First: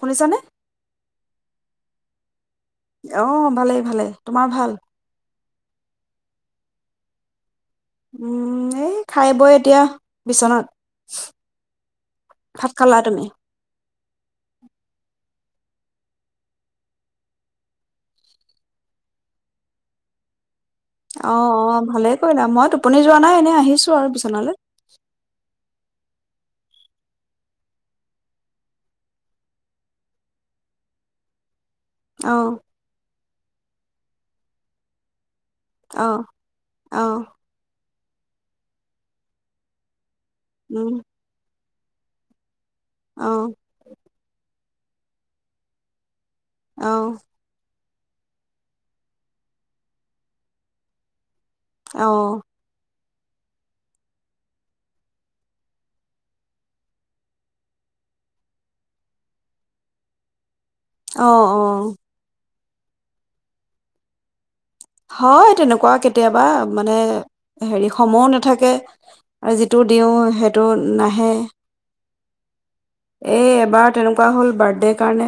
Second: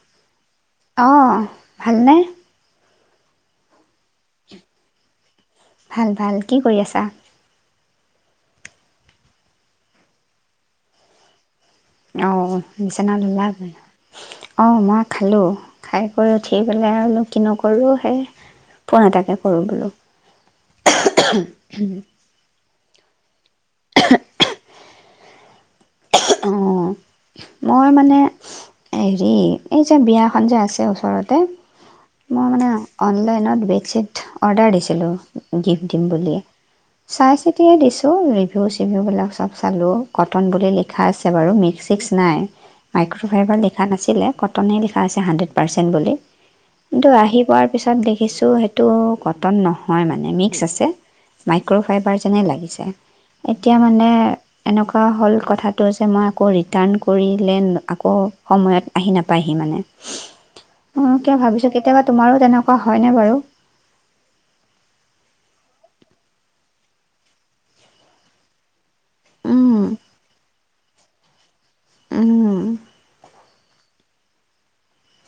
শুনিছানে? অ ভালনে। আহ ভালেই ভালেই তোমাৰ ভাল? ভাল ভাল কি কৰি আছা। উম এই খাই বই এতিয়া বিচনাত। অ ভাত খালা নিচনা তুমি? ধুনীয়াকে আহ মই খালো! খাই কৰি উঠি পেলাই আৰু কি নকৰো সেই ফোন এটাকে কৰো বোলো। অ অ ভালে কৰিলা মই তো আপুনি যোৱা নাই নে আহিছো আৰু বিচনালৈ। [inaudible] অ মই মানে হেৰি এই যে বিয়াখন যে আছে ওচৰতে মই অ' মানে অনলাইনত ছেত অৰ্ডাৰ দিছিলোঁ। গিফ্ট দিম অ' বুলিয়ে, অ' চাই চিতিয়ে দিছো। ঔ' ৰিভিউ চিভিউবিলাক চব চালোঁ। কটন বুলি উম, লিখা বাৰু মিক্স ছিক্স নাই। অ' মাইক্ৰ'ফাইবাৰ লিখা নাছিলে ক কটনেই লিখা আ হাণ্ড্ৰেড পাৰ্চেন্ত্ বুলি। কিন্তু অ' আহি পোৱাৰ তাৰ পিছত দেখিছো সেইটো কটন নহয় মানে, মিক্স আছে। মাইক্ৰ'ফাইবাৰ অ' যেনে লাগিছে। এতিয়া মানে--এনেকুৱা হ'ল কথাত [unintelligible] মই আকৌ ৰিটাৰণ কৰিলে আ, আকৌ সময়ত আহি নাপাইহি মানে। অ, অ' কিয় ভাবিছো, অ'। কেতিয়াবা তোমাৰো তেনেকো [unintelligible] কোৱা হয়নে বাৰু? হয় তেনেকুৱা কেতিয়াবা মানে, হেৰি সময় নাথাকে। আৰু যিটো উম, দিও সেই [unintelligible] টো নাহে। উম এই এইবাৰো তেনেকুৱা হ'ল বাৰ্থডেৰ কাৰণে,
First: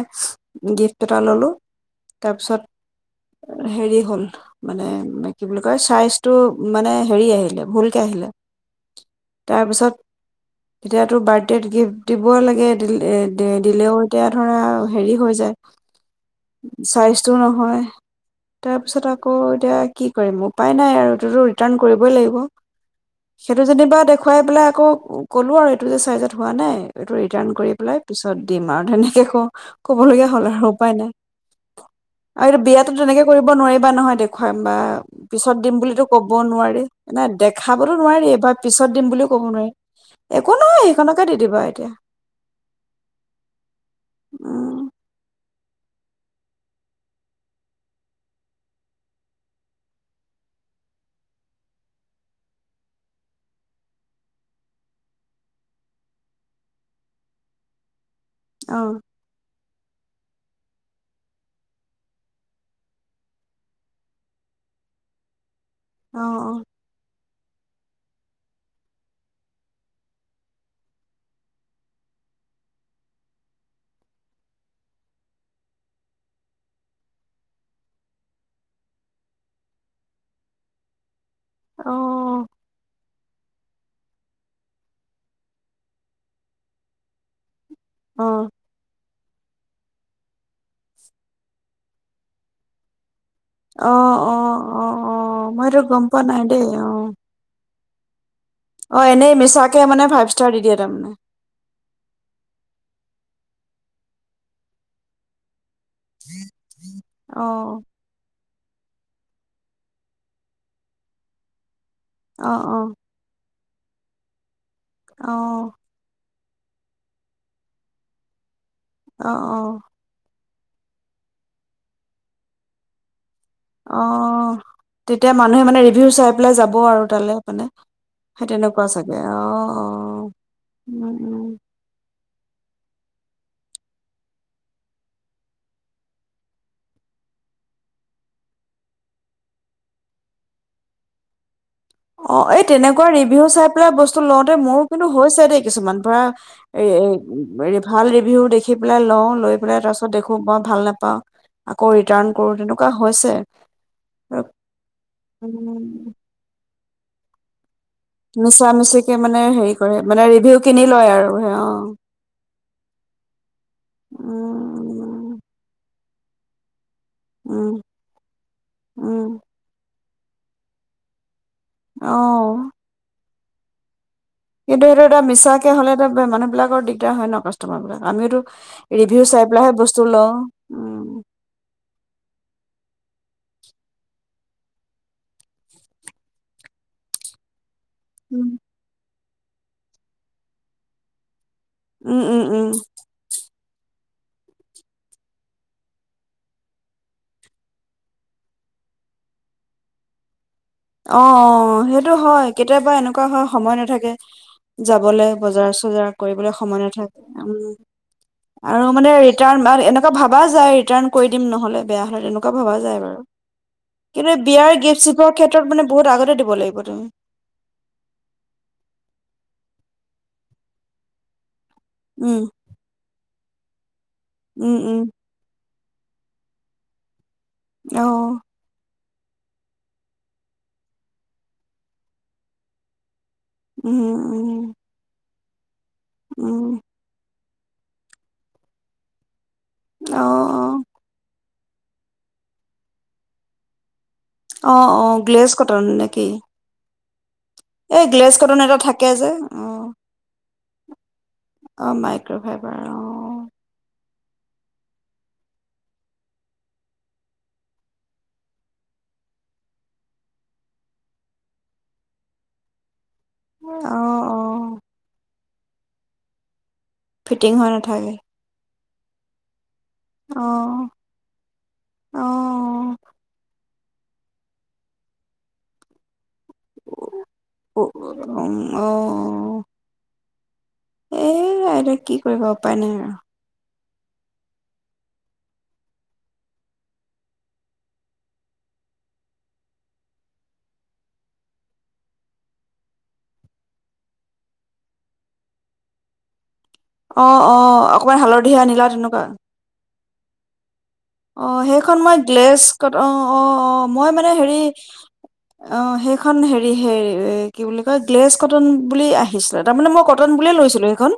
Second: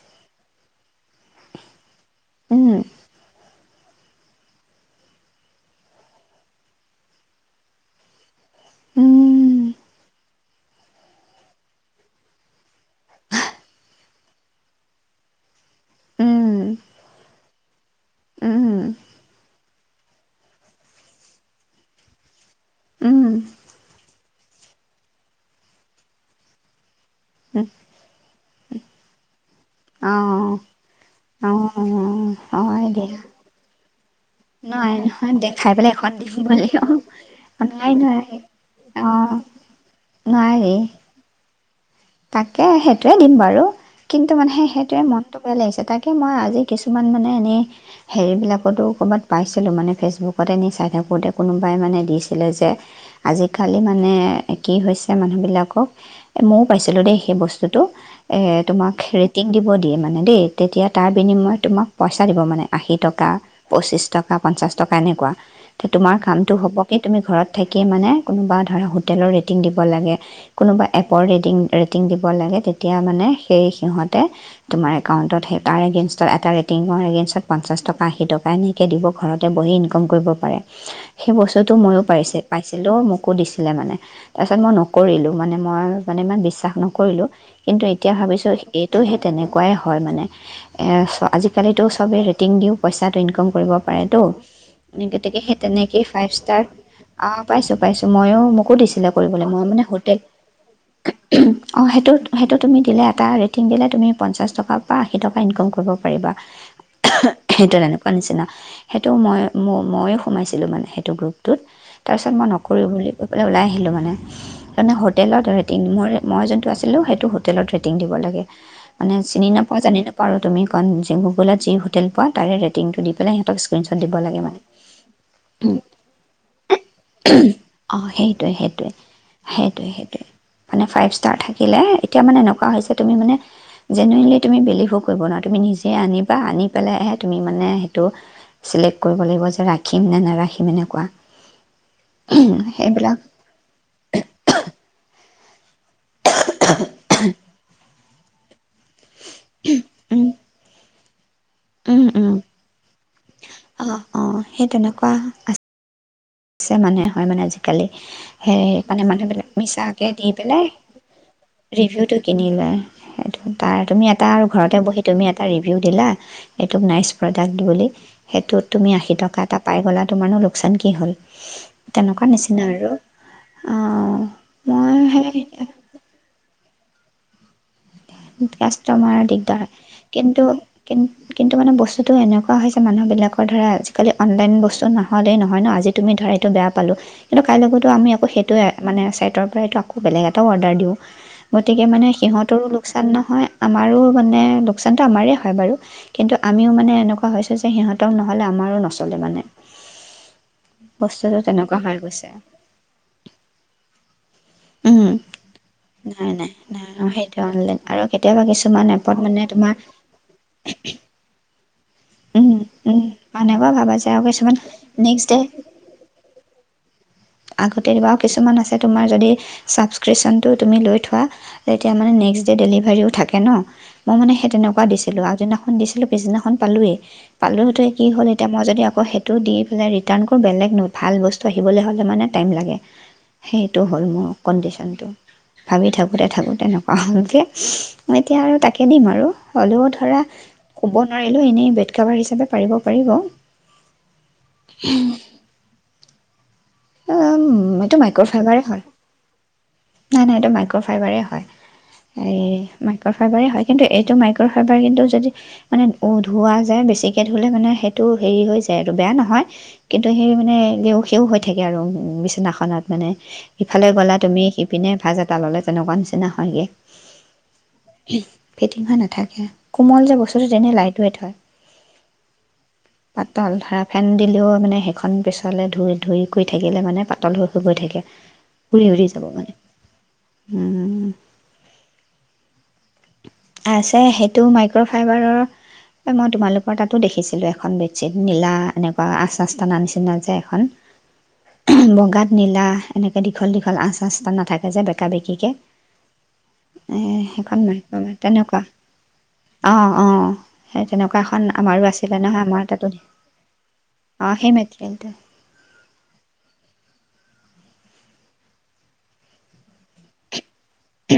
গিফ্ট এটা ললো। তাৰপিছত উম, হেৰি হ'ল। মানে, মানে কি বুলি কয় চাইজটো মানে, হেৰি আহিলে, ভুলকে আহিলে। উম, তাৰপিছত! তেতিয়াাতো বাৰ্থদেত গিফ্ট দিব [unintelligible] দিব লাগে, দিল দিলেও এতিয়া ধৰা হেৰি হৈ যায়। উম, চাইজটোও নহয়, উম, তাৰপিছত আকৌ এতিয়া কি কৰিম উপায় নাই আৰু এইটোতো ৰিটাৰ্ণ কৰিবই লাগিব। উম, সেইটো যেনিবা দেখুৱাই পেলাই আকৌ ক'লোঁ আৰু এইটো যে চাইজত হোৱা নাই, এইটো ৰিটাৰ্ণ উম, কৰি পেলাই পিছ পাছত দিম আৰু, তেনেকৈ ক্ অ' অ' অ-অ অহ আৰু এইটো বিয়াাতো তেনেকে কৰিব নোৱাৰিবা নহয় দে [unintelligible] হৈ বা নহয় নহয় [unintelligible] পিছত দেখাই দিম পেলাই বুলিতো এখন দিব কবও নোৱাৰি, লাগিব। নাই দেখাৱতো নোৱাৰি বা পিছত দিম অ'। বুলিও কব নোৱাৰি। একো নোৱাৰি নহয় সেইখনকে দিদিবা। এতিয়া [unintelligible] তাকে, সেইটোয়ে দিম বাৰু। কিন্তু মানে উম সেইটোয়েই মনটো ভাল লাগিছে। তাকে মই আজি কিছুমান মানে এনেই হেৰিবিলাকতো ক'ৰবাত পাইছিলোঁ। মানে ফেচবুকতে নি চাই থাকোঁতে কোনোবাই মানে দিছিলে যে, আজিকালি মানে কি হৈছে মানুহবিলাকক, এ, মোক পাইছিলো দেই সেই বস্তুটো। এ, অ তুমাক ৰেটিং দিব দিয়ে মানে দেই। তেতিয়া তাৰ বিনিময়ত তোমাক পইচা দিব। মানে আশী টকা, পঁচিছ টকা পঞ্চাছ টকা এনেকুৱা। এ, তোমাৰ অ কামটো হ'ব কি তুমি ঘৰত থাকিয়ে মানে কোনোবা ধৰা হোটেলৰ ৰেটিং দিব লাগে কোনোবা এপৰ ৰেট ৰেটি ৰেটিং দিব লাগে তেতিয়া মানে সেই সিহঁতে তোমাৰ একাউন্টত এটাৰ এগেইনষ্টত এটা ৰেটিঙৰ এগেইনষ্টত পঞ্চাছ টকা আশী টকা এনেকৈ দিব ঘৰতে বহি ইনকম কৰিব পাৰে সেই বস্তুটো অ ময়ো পাইছে পাইছিলোঁ মোকো দিছিল ছিলে মানে তাৰপিছত মই নকৰিলোঁ মানে মই মানে ইমান বিশ্বাস নকৰিলো কিন্তু এতিয়া অ অ ভাবিছোঁ এইটোহে তেনেকুৱাই হয় মানে এ আজিকালিতো চবেই ৰেটিং দি পইচা ইন্কম কৰিব অ পাৰেটো। অ অ অ গতিকে সেই মই সেইটো গম কেনেকুৱা পোৱা ফাইব নাই ষ্টাৰ দেই অ পাইছো পাইছোঁ মইও অ এনেই মিছাকে মানে ফাইভ ষ্টাৰ দি দিয়ে তাৰমানে অ সেইটো সেইটো তুমি দিলে এটা ৰেটিং দিলে তুমি পঞ্চাছ টকা বা আশী টকা ইনকম কৰিব পাৰিবা অ সেইটো তেনেকুৱা নিচিনা সেইটো মই ময়ো সোমাইছিলোঁ মানে সেইটো গ্ৰুপটোত তাৰপিছত মই অ অ নকৰো বুলি কৈ পেলাই ওলাই আহিলোঁ মানে মানে অ হোটেলৰ দৰে মই যোনটো আছিলোঁ সেইটো হোটেলত ৰেটিং দিব লাগে মানে অ অ চিনি নাপাওঁ জানি নাপাওঁ আৰু তুমি অকণ যি হোটেল পোৱা তাৰে ৰেটিংটো দি পেলাই স্ক্ৰীণশ্বট অ দিব লাগে মানে তেতিয়া মানুহে মানে ৰিভিউ চাই পেলাই যাব আৰু তালৈ মানে অ সেই সেইটোৱে তেনেকুৱা সেইটোৱে চাগে অ অ সেইটোৱে সেইটোৱে মানে ফাইভ উম ষ্টাৰ উম থাকিলে এতিয়া মানেএ এনেকুৱা হৈছে তুমি মানে জিনুইনলি তুমি বিলিভো কৰিব নোৱাৰা। তুমি নিজে আনিবা আনি পেলেহে তুমি মানে হেইটো চিলেক্ট কৰিব লাগিব যে ৰাখিম নে নেৰাখিম এনেকুৱা অ এই তেনেকুৱা সেইবিলাক ৰিভিউ চাই পেলাই বস্তু লওঁতে মোৰো কিন্তু হৈছে দেই কিছুমান পৰা এ এ ভাল ৰিভিউ দেখি ৰাখি পেলাই লওঁ লৈ পেলাই তাৰপিছত দেখোঁ মই ভাল নাপাওঁ আকৌ ৰিটাৰ্ণ কৰো তেনেকুৱা হৈছে অ অ সেই তেনেকুৱা আছে উম মানে হয়ে মানে আজি কালি সে মিছা মানে মিছিকে মানুহবিলাক হেৰি কৰে মিছাকে মানে দি ৰিভিউ পেলাই কিনি লয় আৰু সেই অ ৰিভিউটো কিনি লয়। তাৰ তুমি এটা ঘৰতে বহি তুমি উম এটা ৰিভিউ দিলা এইটো নাই প্ৰডাক্টটো উম বুলি সেইটোত তুমি আশী টকা উম এটা পাই গ'লা তোমাৰো লোকচান কি হ'ল? অ তেনেকুৱা নিচিনা আৰু আহ। কিন্তু সেইটো এটা মিছাকে হ'লে এ মানুহবিলাকৰ দি দিগদাৰ হয় ন কাষ্টমাৰ বিক কাষ্টমাৰ দিগদাৰ লওঁ কিন্তু, উম কিন্তু মানে বস্তুতটো এনেকুৱা হৈছে মানুহ বিলাক ধ আজিকালি অনলাইন বস্তু নহলেই নহয় ন আজি তুমি ধাৰ এইটো বে পালো কিন্তু কাই লগত তো আমি উম আকৌেইোৱে মানে তৰ পৰাইতো আকৌ বেলেগ এটা অৰ্ডাৰ দিওঁ। গতিকে মানে উম উম সিহঁতৰো উম নহয় আমাৰো মানে লোকচানতটো আমাৰ হয় বাৰু কিন্তু আমিও মানে এনেকুৱা হৈছো যে সিহঁতক নহলে আমাৰো নচলে মানে। অ বস্তুটো তেনেকুৱা অ হৈ সেইটো গৈছে হয় কেতিয়াবা এনেকুৱা হয় সময় নাথাকে। উম যাবলে বজাৰ চজাৰ নাই নাই কৰিবলৈ সময় নাই অ নাথাকে সেইটো উম অনলাইন আৰু কেতিয়াবা আৰু কিছুমান মানে এপত ৰিটাৰ্ণ তোমাৰ এনেকুৱা ভবা যায় ৰিটাৰ্ণ কৰি দিম নহলে বেয়া হলে এনেকুৱা উম ভবা যায় উম বাৰু এনেকুৱা ভাবা যায় আৰু কিন্তু কিছুমান বিয়াৰ গিফ্ট নেক্সট চিফ্টৰ ডে ক্ষ্ৰত মানে বহুত আগতে দিব লাগিব তুমি। আগতে বাৰু কিছুমান আছে তোমাৰ যদি চাবস্ক্ৰিপচনটো তুমি লৈ থোৱা তেতিয়া মানে নেক্স উম ড' ডেলিভাৰীও থাকে। ন? মই মানে সেই উম তেনেকুৱা উম দিছিলোঁ আগদিনা দিছিলো পিছদিনাখন পালোয়ে। পালোঁতে কি অ হ'ল এতিয়া মই যদি আকৌ টো দি পেলাই ৰিটাৰ্ণ কৰো বেলেগ ন ভাল বস্তু আহিবল হ'লে মানে টাইম লাগে। সেইটো উম হ'ল মোৰ উম কণ্ডিশ্যনটো। ভাবি থাকোঁতে থাকোঁতে উম এনেকুৱা হ'লগে। [unintelligible] মই এতিয়া আৰু তাকে দিম আৰু। হ'লেও ধৰা অ ক'ব নোৱাৰিলো। এনেই বেড কভাৰ হিচাপে পাৰিব পাৰিব। অ অ গ্লেজ কটন নেকি? অ এই গ্লেছ কটন এটা থাকে যে অ ফাইভাৰে হয়। অ মাইক্ৰ' এই ফাইবাৰ অ মাইক্ৰ' ফাইবাৰে হয় কিন্তু এই সেইটো মাইক্ৰ'ফাইবাৰ কিন্তু যদি মানে ধোৱা যায় বেছিকে ধুলে মানে সেইটো হেৰি হৈ যায় আৰু বেয়া নহয় কিন্তু সেই মানে লেও সেও হৈ থাকে আৰু বিছনাখনত মানে। ইফালে অ গ'লা অ তুমি ভাজ এটা ল'লে তেনেকুৱা নিচিনা হয়গে ফিটিং হৈ নাথাকে সিহা নাথাকে কোমল যে বস্তুটো অ তেনে লাইটোৱে থয় অ [inaudible] পাতল ধৰা ফেন দিলেও মানে সেইখন পিছলে ধুই ধুই কৰি থাকিলে মানে পাতল হৈ হৈ গৈ অ' থাকে উৰি উৰি যাব মানে এ আইতাই কি কৰিব উপায় নাই আৰু আছে সেইটো মাইক্ৰ'ফাইবাৰৰ মই তোমালোকৰ তাতো দেখিছিলোঁ এখন বেডশ্বীট নীলা এনেকুৱা আঁচ আস্তানা নিচিনা যে এখন বগাত নীলা এনেকৈ দীঘল দীঘল আঁচ আস্তা নাথাকে তজে বকাা বেকিকে অ অ অকমান হালধি আনিলাও তেনেকুৱা অঁ অঁ সেই তেনেকুৱা এখন অ আমাৰো সেইখন মই আছিলে নহয় গ্লেছ আমাৰ ক তাতো অ অ অ মই মানে অঁ সেই হেৰি মেটেৰিয়েলটো অ সেইখন হেৰি হেৰি এ কি বুলি কয় গ্লেছ কটন বুলি আহিছিলে তাৰ মানে মই কটন বুলিয়ে লৈছিলো সখন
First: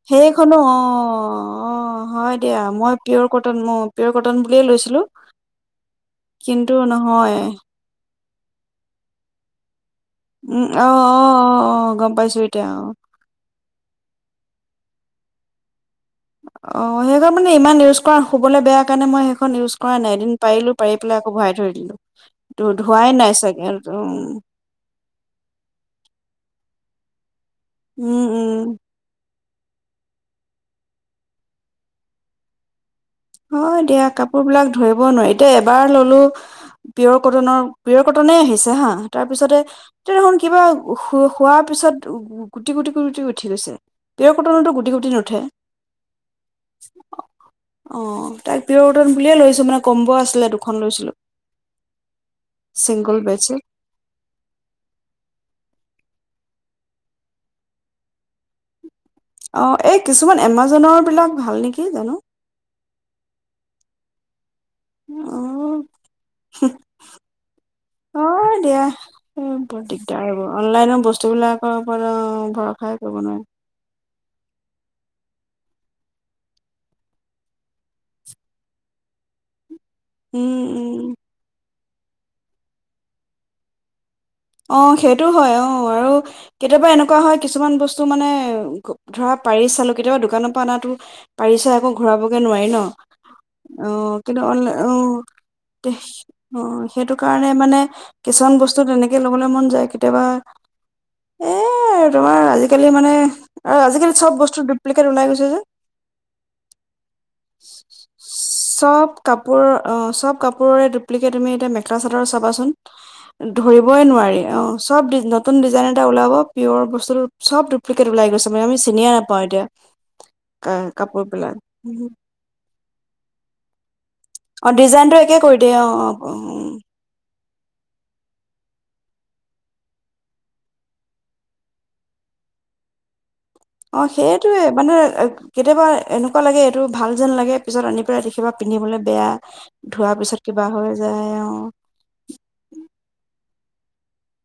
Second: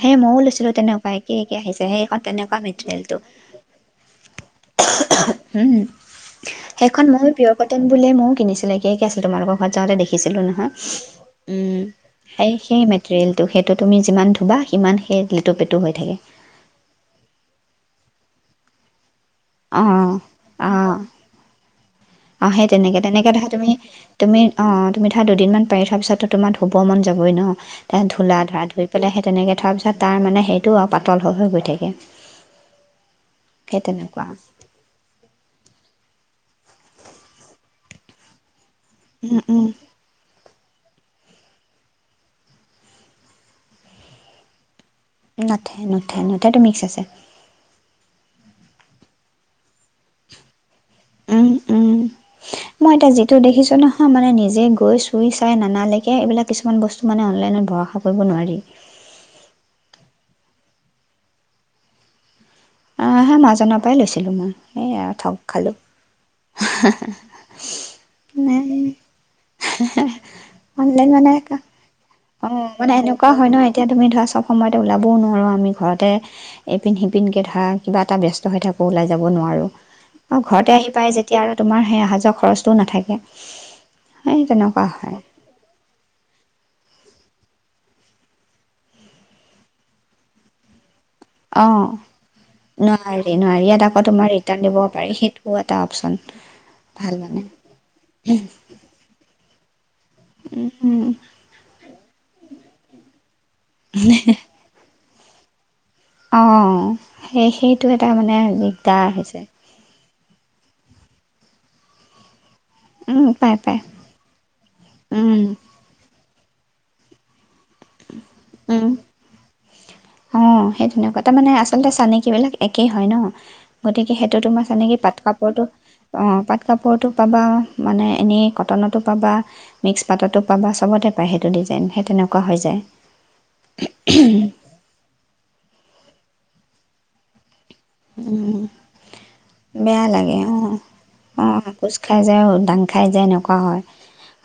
সেই ময়ো সেইখনো লৈছিলোঁ অ তেনেকুৱা একে একে অ আহিছে সেইখন হয় তেনেকুৱা দিয়া মই মেটেৰিয়েলটো পিয়ৰ কটন মোক পটন লৈছিলো কিন্তু নহয় মোৰ কিনিছিলো একে কি আছিল তোমোকৰ ঘৰত যাতে দেখি ন উম, অ' অ' অ' উ অ' গম পাইছো এতিয়া অ'। তুমি যিমান ধুবা সিমান সেই লিটোু পেটোু হৈ থাকে অ সেইব মানে ইমান ইউজ কৰা শুবলৈ বেয়া কাৰণে মই সেই ইউজ কৰা ন অ', এদিন পাৰিলো পাৰি পেলাই আকৌ ভৰাই ধৰি দিলো আহ সেই তেনেকে ধোৱাই তেনেকে নাই দেখে চাগে তুমি উম, তুমি অ তুমি ধৰা দুদিন মমান পাৰি থোৱা পিছতো তোমাৰ ধ শ'ব মন যাবই ন উম, ধুললা উম, ধৰা ধুই পেলাই সেই তেনেকে পিছত তাৰ মানে সেইটো পাতল হৈ হৈ গ থাকে হয় সেই দিয়া তেনেকুৱা কাপোৰ বিলাক ধৰিব নোৱাৰিতি এবাৰ ললো পিয়ৰ কটনৰ পিয়ৰ কটনে আহিছে হা তাৰ উম, পিছতে উম, তেয়া দেখোন কিবা উ হোৱাৰ পিছত উ গুটি গুটি গুুটি উঠি গৈছে পৰ কটনতো গুটি গুটি নুঠে নাথে নুথে নথটো মিক্স আছে অ তাক বিৰটন বুলিয়ে লৈছো মানে কম্ব আছিলে দুখন লৈছিলো উম উম মই এতিয়া চিংগল যিটো বেডশ্বীট দেখিছো নহয় মানে নিজে গৈ চুই চাই নানালেকীয়া এইবিলাক কিছুমান বস্তু মানে অনলাইনত ভৰষা কৰিব নোৱাৰি অ এই কিছুমান এমাজনৰ বিলাক ভাল নেকি জানো আহ হে মাজনৰ পৰাই লৈছিলো মই সেই আৰু থগ খালো অ'। ন হয় দিয়া এই বৰ দিগদাৰ হ'ব অনলাইনৰ অনলাইন মানে বস্তুবিলাকৰ ওপৰত অ মানে ভৰসাই কৰিব এনেকুৱা নোৱাৰি হয় ন এতিয়া তুমি ধৰা চব সময়তে ওলাবও নোৱাৰোঁ আমি ঘৰতে এইপিন সিপিন তে ধৰা কিবা এটা ব্যস্ত হৈ থাকোঁ ওলাই যাব নোৱাৰোঁ অ উম ঘৰতে আহি পাই উম যেতিয়া আৰু তোমাৰ সেই অহা যোৱা খৰচটোও নাথাকে সেই অ তেনেকুৱা সেইটো হয় অ আৰু কেতিয়াবা এনেকু নেকুৱা হয় কিছুমান বস্তু মানে ধৰা পাৰি চালো কেতিয়াবা দোকানৰ পৰা অনাটো অ পাৰিছে আকৌ ঘুৰাবগে নোৱাৰি ন নোৱাৰি নোৱাৰি ইয়াত অ আকৌ তোমাৰ কিন্তু ৰিটাৰ্ণ অনল দিব অ পাৰি সেইটোও এটা অপচন অ সেইটো কাৰণে মানে কিছুমান বস্তু তেনে যাবলৈ মন যায় কেতিয়াবা উম এ আৰু তোমাৰ আজি কালি মানে আৰু আজিকালি চব বস্তু ডুপ্লি ওলাই গৈছে যে অ সেই সেইটো এটা মানে দিগদাৰ চব আহিছে কাপোৰ অ', চব কাপোৰৰে ডুপ্লিকেট তুমি এতিয়া মেখেলা চাদৰ চাবাচোন উম পাই পাই ৰিবই নোৱাৰি অঁ চব উম নতুন ডিজাইন এটা ওলাব পিয়ৰ বস্তুটো চব ডুপ্লিকেট ওলাই গৈছে মানে আমি উম চিনিয়ে নাপাওঁ এতিয়া অ কা সেই কাপোৰ তেনেকুৱাতে মানে বিলাক আচলতে চানেকী বিলাক একেই হয় ন গতিকে সেইটো তোমাৰ অ', চানেকি ডিজাইনটো পাট একে কৰি কাপোৰটো দিয়ে অ পাট কাপোৰটো পাবা মানে এনেই কটনতো পাবা মিক্স পাটতো পাবা চবতে পায় সেইটো ডিজাইন সেই তেনেকুৱা হৈ যায় অ সেইটোয়ে মানে কেতিয়াবা এনেকুৱা লাগে এইটো ভাল যেন লাগে পিছত আনি পেলাই দেখিবা উম। পিন্ধিবলৈ বেয়া বেয়া ধোৱাৰ লাগে পিছত কিবা অ', হৈ যায় আৰু কোৱা হয়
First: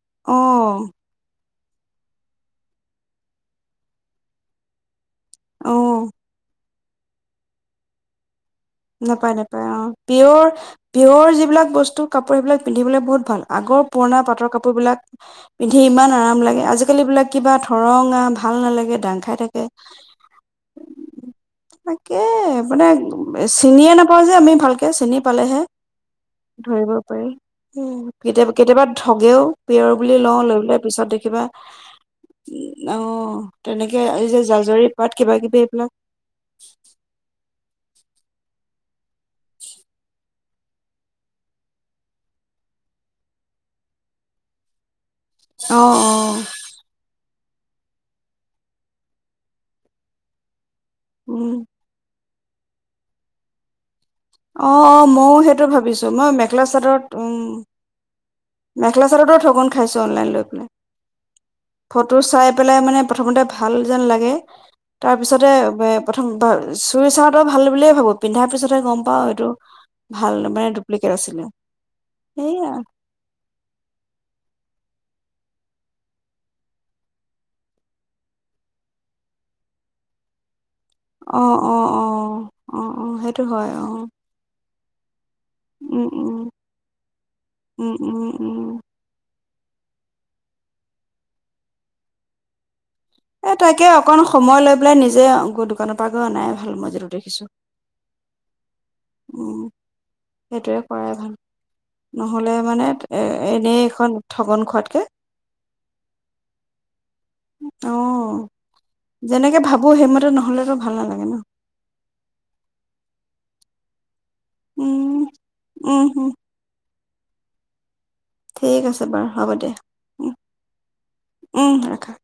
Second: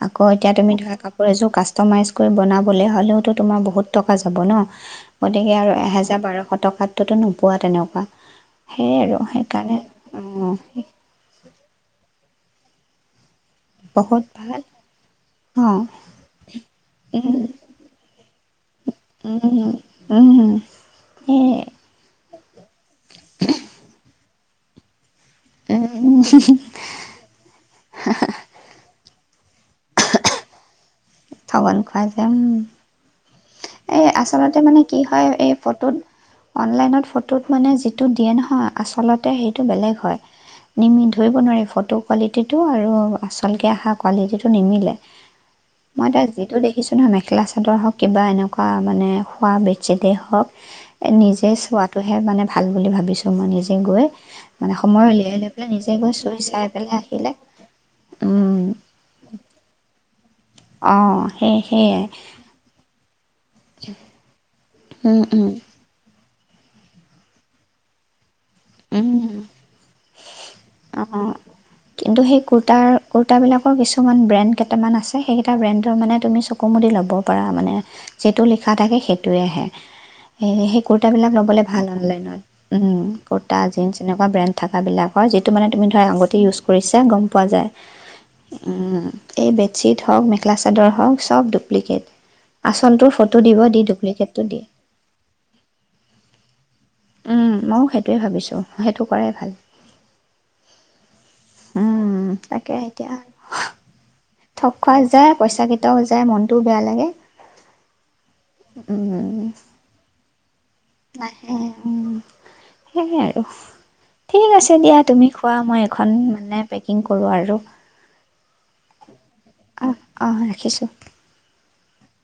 আকৌ এতিয়া তুমি ধৰা কাপোৰ এযোৰ কা কাষ্টমাইজ কৰি বনাবলৈ হলেওতো তোমাৰ বহুত টকা যাব ন গতিকে আৰু অ'। এহেজাৰ বাৰশ টকাত তো নোপোৱা তেনেকুৱা সেয়াই আৰু নাপায় নাপায় সেইকাৰণে অ পিয়ৰ অ', পিয়ৰ যিবিলাক বস্তু কাপ বিলাক পিন্ধিবলৈ বহুত ভাল আগৰ পুৰণা বহুত পাটৰ ভাল কাপোৰ বিলাক অ'। পিন্ধি ইমান আৰাম লাগে আজিকালিিবিলাক কিবা ৰংা ভাল নালাগে দাং খাই থাকে উম, এই তাকে মানে চিনিয়ে নাপাওঁ আমি ভালকে চিনি পালেহে উম, ধৰিব পাৰি কেতিয় কেতিয়াবা ঠগেও পিয়ৰ বুলি লওঁ লৈ পেলাই পিছত দেখ কিবা ঠগন খোৱা যে উম। অ তেনেকে এই যে আচলতে মানে জাজৰি কি পাত হয় কিবা এই কিবি এইবিলাক ফটোত অনলাইনত ফটোত। মানে যিটো দিয়ে নহয় আচলত। তেয়া সেইটো বেলেগ হয়। নিমি ধৰিব নোৱাৰি ফটো কোৱালিটিটো আৰু আচলকে অহা কোৱালিটিটো নিমিলে। অ', মই তাক অ', যিটো দেখিছো নহ মে। ক্লাছাদৰ হওক কিবা এনেুৱা। থকা মানে খোৱা বেডশ্বিটেই হওক। নিজে উম। চোৱাটোহে মানে। ভাল বুলি ভাবিছোঁ মই নিজে গৈ। অ মানে অ সময় মইো উলিয়াই লৈ সেইটো পেলাই নিজে ভাবিছো গৈ মই চুই মেখেলা চাই পেলাই চাদৰত আহিলে উম। উম, মেখেল চাৰৰ ৰতো ঠগন খাইছে। লৈ অ', সেই সেয়াই ফটো চাই পেলাই মানে। পদমতে ভাল যেন লাগে। তাৰ অঁ পিছতে। প্ৰথম চুই চওঁটো ভাল বুলিয়েই ভাবোঁ। পিন্ধাৰ পিছতহে গম পাওঁ এইটো ভাল মানে ডুপ্লিকেট আছিলে কিন্তু সেই সেয়াই। কুৰ্তাৰ কুৰ্তাবিলাকৰ কিছুমান ব্ৰেণ্ড কেইটামান আছে সেইকেইটা ব্ৰেণ্ডৰ মানে তুমি চকু মুদি ল'ব পাৰা মানে যিটো লিখা থাকে সেইটোৱে আহে। কুৰ্তাবিলাক অ ল'বলে অ ভাল অ অনলাইনত অ উম। অ ক সেইটো হয় জ অ এনে ব্ৰড। থাকাবিলাক। হয় যিটো মানে তুমি ধৰা উম উম আগতেই ইউজ কৰিছা গম পোৱা যায়। উম উম উম এই বেডশ্বীট হওক মেখেলা চাদৰ হওক চব ডুপ্লিকেট আ। এ তাকে অকন সময় লৈ পেলাই নিজে গ দোকানৰ পৰা গৈ অনাই ভাল মই। যিটো দেখিছো উম ময়ো সেইটোয়ে ভাবিছো সেইটো কৰাই ভাল উম সেইটোৱে কৰাই ভাল উম নহলে তাকে মানে এতিয়া এ এনেই এখন ঠগন ঠগ খোৱা খোৱাতকে যায় পইচাকটাও যায় মনটোও বেয়া লাগে। অ উম যেনেকে ভাবো সেইমতে। নহ'লে। নাহে উম সেইয় আৰু। ঠিক আছে দিয়া উম, তুমি খোৱা মই উম, এইখন হম মানে পেক। ই কৰোঁ আৰ ঠিক আছে বাৰু হ'ব দে উ অহ ৰাখিছোঁ উম। থ।